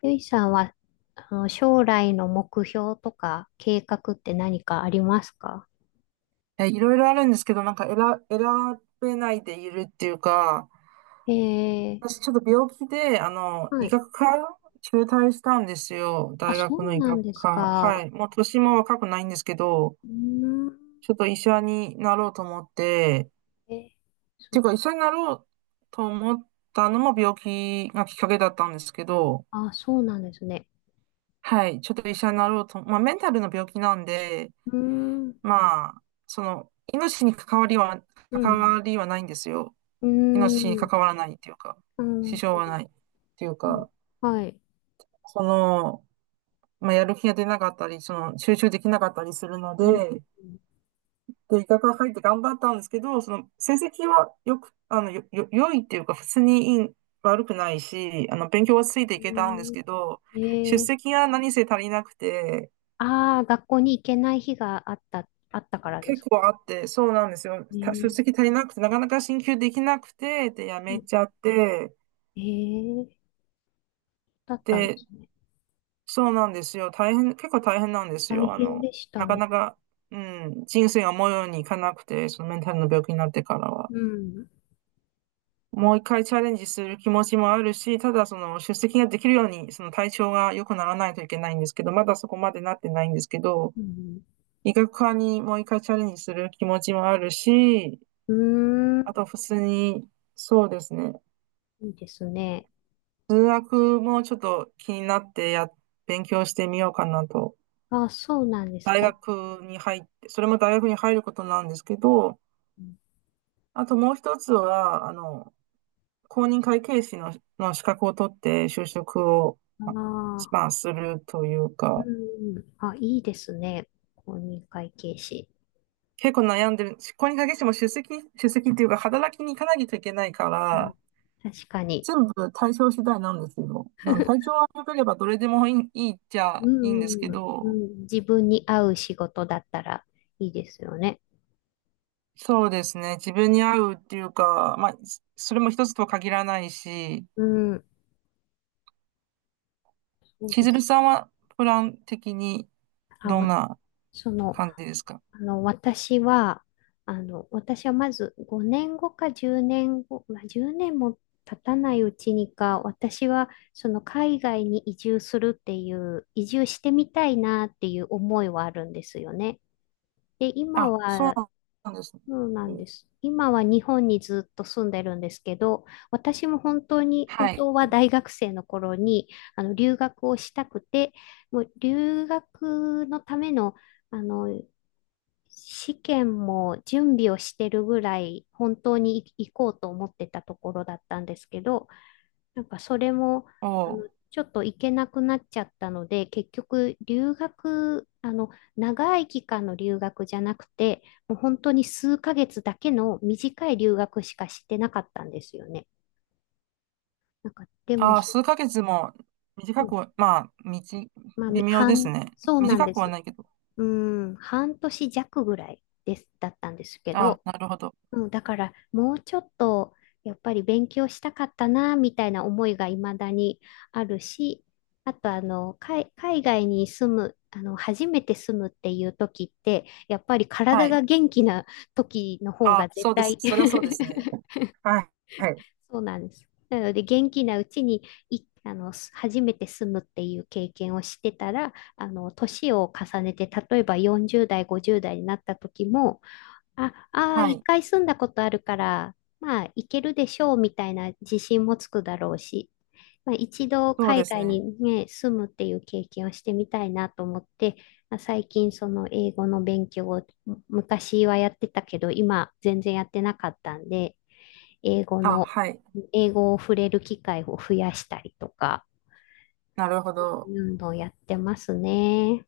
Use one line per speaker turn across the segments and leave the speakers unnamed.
ゆいさんは、将来の目標とか計画って何かありますか？
いろいろあるんですけど、なんか選べないでいるっていうか、
え
私
え、
ちょっと病気で、
は
医
い。
学科中退したんですよ。
あ、
大
そ
学の
う
医
なん
学
です
科。は
か。
い。もう年も若くないんですけど、
うーん。
ちょっと医者になろうと思って、
え、
っ
そ、
ていうか医者になろうと思ったのも病気がきっかけだったんですけど、
あ、そうなんですね。
はい。ちょっと医者になろうと、まあメンタルの病気なんで、
うーん。
まあ、命に関わりは、
う
関
ん。
わりはないんですよ。
うー
命に
ん。
関わらないっていうか、
な
支
る
障
ほ
はな
ど。
いっていう
うん、
か、
はい。
その、まあ、やる気が出なかったり、集中できなかったりするの
うん。
で、で、医学が入って頑張ったんですけど、成績はよく、あの、よ、よ、良いっていうか、普通にいい、悪くないし、勉強はついていけたんです
う
けど、出
ん、ええ、
席が何せ足りなくて、
ああ、学校に行けない日があったからです
結
か？
構あって、そうなんですよ。出
ね。
席足りなくて、なかなか進級できなくて、で、やめち
え。
ゃって、
ええー、だったんで
で、
すね。
そうなんですよ。大変、結構大変なんです
大
よ。
変でした
なか
ね。
なか、うん、人生が思うようにいかなくて、そのメンタルの病気になってからは。
うん。
もう一回チャレンジする気持ちもあるし、ただその出席ができるように、その体調が良くならないといけないんですけど、まだそこまでなってないんですけど、
うん。
医学科にもう一回チャレンジする気持ちもあるし、
うーん。
あと普通に、そうですね、
いいですね。
数学もちょっと気になって勉強してみようかなと
あ、そうなんです。
大
え、
学に入って、それも大学に入ることなんですけど、あともう一つは、公認会計士の、資格を取って就職を、
あ
ま
あ、
まあ、するという
う
か、
ん。あ、いいですね。公認会計士。
結構悩んでる。公認会計士も出席、出席っていうか、働きに行かないといけないか
うん。
ら、
確かに。
全部対象次第なんですよ。体 調が良ければどれでもいい、いいっちゃ
う
いいんですけ
ん、うんう
ど、
ん。自分に合う仕事だったらいいですよね。
そうですね。自分に合うっていうか、まあ、それも一つとは限らないし、
うん。そう
千
で
鶴
す。
さんはプラン的に
あ、
どん
わ
な
その、
感じですか？
あの、私は、私はまず5年後か10年後、まあ、10年も経たないうちにか、私はその海外に移住するっていう、移住してみたいなっていう思いはあるんですよね。で、今
あ、そう
は、
なんですね。
そうなん
お
です。今は日本にずっと住んでるんですけど、私も本当に、本
は
当は
い。
大学生の頃に、留学をしたくて、もう留学のための、あの、試験も準備をしてるぐらい本当に行こうと思ってたところだったんですけど、なんかそれも
お
ちょっと行けなくなっちゃったので、結局留学、長い期間の留学じゃなくて、もう本当に数ヶ月だけの短い留学しかしてなかったんですよね。なんかでも、
あ、数ヶ月も
う
短く
ん、
は、まあ、
まあ、
微妙ですね。
そうなん
短
で
くは
す。
ないけど。
うん、半年弱ぐらいだったんですけ
あ、
ど、
なるほど。
うん、だからもうちょっとやっぱり勉強したかったなみたいな思いが未だにあるし、あと、海外に住む、初めて住むっていう時ってやっぱり
は
体が
い。
元気な時の方
あ、
が絶
そうです。
対。
それはそうですね。はい。はい。
そうなんです。なので元気なうちにいあのす初めて住むっていう経験をしてたら、あの年を重ねて例えば40代50代になった時も、あ、ああ、
は
一
い。
回住んだことあるから、まあ、行けるでしょうみたいな自信もつくだろうし、まあ、一度
そう
海
です
外に
ね。
ね、住むっていう経験をしてみたいなと思って、まあ、最近その英語の勉強を、昔はやってたけど、今全然やってなかったんで、英語
あ、
の、
はい。
英語を触れる機会を増やしたりとか、
なるほ
そう
ど。
いうのをやってますね。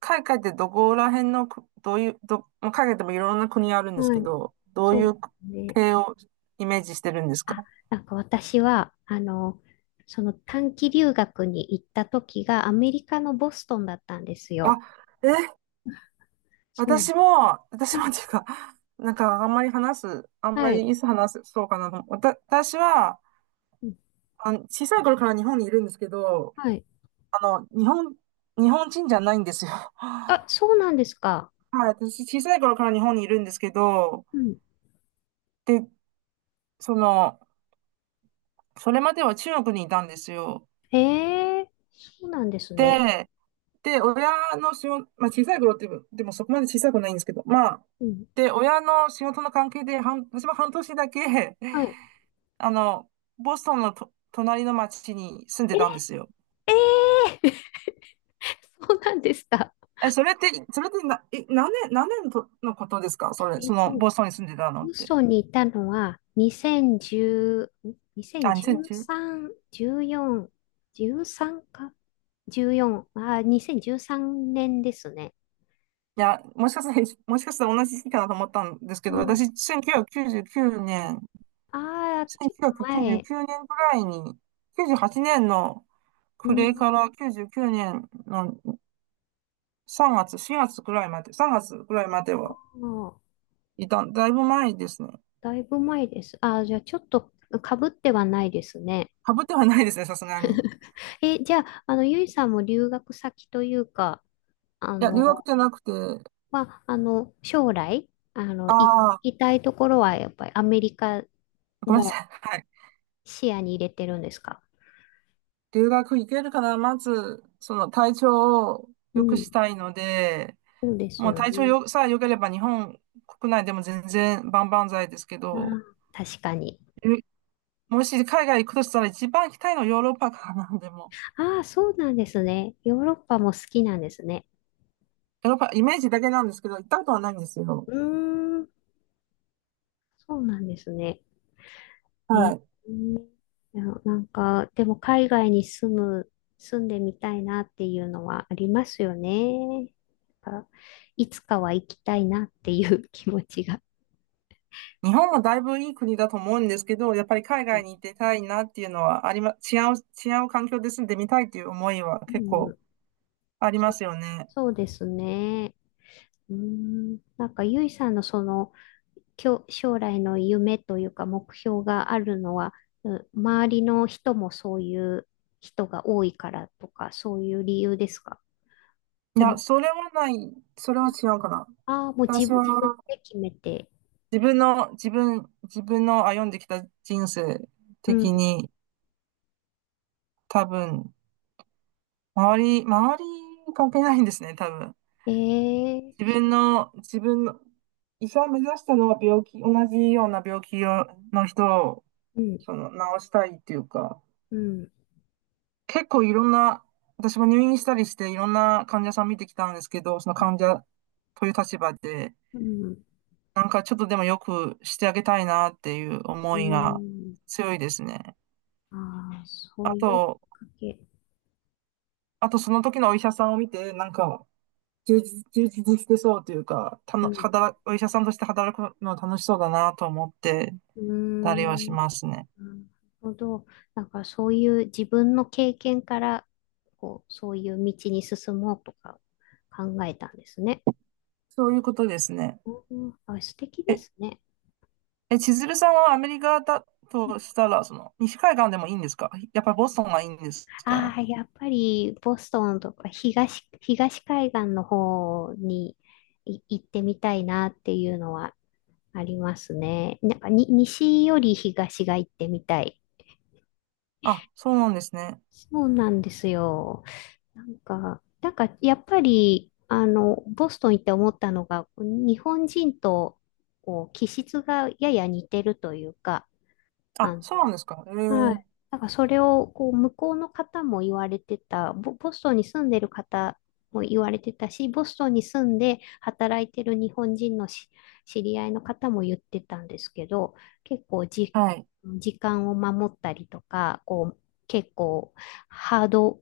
海外ってどこら辺のどういう、まあ海外でもいろんな国あるんです
は
け
い、
ど、どう
そ
いう
うね。
系をイメージしてるんですか？
あ、なんか私は、その短期留学に行った時がアメリカのボストンだったんです
あ、
よ。
え、
そう。
私も、私
は
もっ
い。
ていうか、なんかあんまり話す、あんま
はい。
りいつ話す、そうかなと思う。私は、
うん、
小さい頃から日本にいるんですけど、
はい。
あの、日本、日本人じゃないんですよ。
あ、
は
そうなんですか。
い、私小さい頃から日本にいるんですけど、
うん。
で、その、それまでは中国にいたんですよ。
ええ、そうなんですね。
で、で、親の仕事、まあ、小さい頃ってでもそこまで小さくないんですけど、まあ、
うん。
で、親の仕事の関係で、私も半年だけ、
はい。
あの、ボストンのと隣の町に住んでたんですよ。
え、え、え。 そうなんですか。
それって、何年のとのことですか？
えっと、
ボストンに住んでたのっ
ボス
て。
トンにいたのは2010、
あ、2 0 1、い
2013、14、13か ?14、あ、2013年ですね。
や、もしかしたら同じ時期かなと思ったんですけ
う
ど、私、
ん。
年
ああ、ちょっと前。
1999年ぐらいに、98年の
う
暮れ
ん。
から99年の3月、4月ぐらいまで、3月ぐらいまでは
もう、
いた、だいぶ前ですね。
だいぶ前です。ああ、じゃあちょっとかぶってはないですね。
かぶってはないですね、さすがに。い
え、じゃあ、ゆいさんも留学先というか、あ
や、留学
の、
じゃなくて、
将来、
ああ、
行きたいところはやっぱりアメリカ
ごめんな
も
さい。はい。
視野に入れてるんですか？
留学行けるかな、まず、その体調を
う
良く
ん。
したいので、
そうです
もう
よ
体調
ね。
よさえ良ければ日本国内でも全然万々歳ですけ
ああ、
ど、
確かに。
えもし海外行くとしたら一番行きたいのはヨーロッパからな、でも。
ああ、そうなんですね。ヨーロッパも好きなんですね。
ヨーロッパ、イメージだけなんですけど、行ったことはないんですよ。
うーん、そうなんですね。
は
い
い。
や、なんか、でも海外に住む、住んでみたいなっていうのはありますよね。なんかいつかは行きたいなっていう気持ちが。
日本もだいぶいい国だと思うんですけど、やっぱり海
うん、
外に行ってたいなっていうのはありま、違う、違う環境で住んでみたいっていう思いは
う
結構
ん、
ありま
そ
すよね。
そうですね。うん、なんか、ゆいさんのその、将来の夢というか目標があるのは、うん、周りの人もそういう人が多いからとか、そういう理由ですか？
い
と
や、
も、
それはない、それは違うかな。
ああ、もう自
私
分、
は
自分で決めて。
自分の歩んできた人生
う
的
ん。
に多分、周り関係ないんですね、多分。
ええ、
自
そ
分
う、
の、自分の、医者を目指したのは病気、同じような病気をの人を、
うん、
治したいっていうか、
うん、
結構いろんな、私も入院したりしていろんな患者さん見てきたんですけど、その患者という立場で、
うん、
なんかちょっとでもよくしてあげたいなっていう
う
思いが
ん。
強いですね。
ああ、そう
あ
いうきっ
と、
かけ。
あとその時のお医者さんを見て、なんか充実してそうというか、た
う
の、
ん、
働、お医者さんとして働くの楽しそうだなと思って、
うー
たりはし
ん、な
ますね。
るほど。なんかそういう自分の経験から、こう、そういう道に進もうとか考えたんですね。
そういうことですね。
うん、あ、素敵で
え、
すね。
千鶴さんはアメリカだとしたら、その、西海岸でもいいんですか？やっぱりボストンがいいんです
あ
か？
あ、やっぱりボストンとか東海岸の方に行ってみたいなっていうのはありますね。なんか、西より東が行ってみたい。
あ、そうなんですね。
そうなんですよ。なんかやっぱり、ボストン行って思ったのが、日本人とこう気質がやや似てるというか、あ
あ、
の、
そうなんですか。え
は
ー、
い。なんかそれをこう向こうの方も言われてた、ボストンに住んでる方も言われてたし、ボストンに住んで働いてる日本人の知り合いの方も言ってたんですけど、結構、
はい。
時間を守ったりとか、こう結構ハード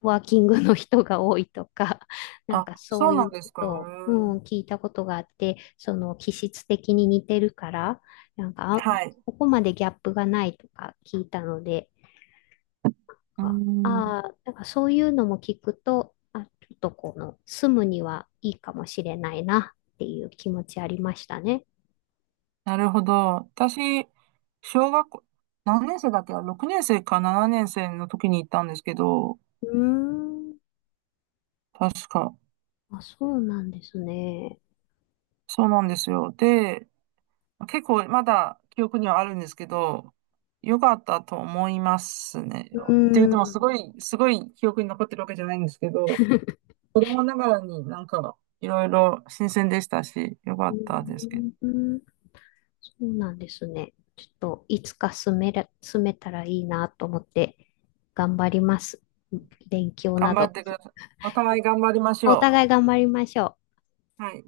ワーキングの人が多いとか、なん
あ、
かそ
そ
う
う
い
な
う
んで
こ
すか。
とを、うん、聞いたことがあって、その気質的に似てるから、なん
え
か
ー
あ、
はい。
ここまでギャップがないとか聞いたので、
うー
あ
ん、
あー、だからそういうのも聞くと、あ、ちょっとこの住むにはいいかもしれないなっていう気持ちありましたね。
なるほど。私、小学校、何年生だっけ ?6 年生か7年生の時に行ったんですけど、
うーん、
確か。
あ、そうなんですね。
そうなんですよ。で、結構まだ記憶にはあるんですけど、良かったと思いますね。って
うー
言っ
ん、
ても
う
すごい、すごい記憶に残ってるわけじゃないんですけど、子供ながらになんかいろいろ新鮮でしたし、良かったですけど。
ーん、そうなんですね。ちょっといつか住めたらいいなと思って頑張ります。勉強
頑
な
張っ
ど。
てください。お互い頑張りまし
お
ょ
互い頑張りましょう。
う。はい。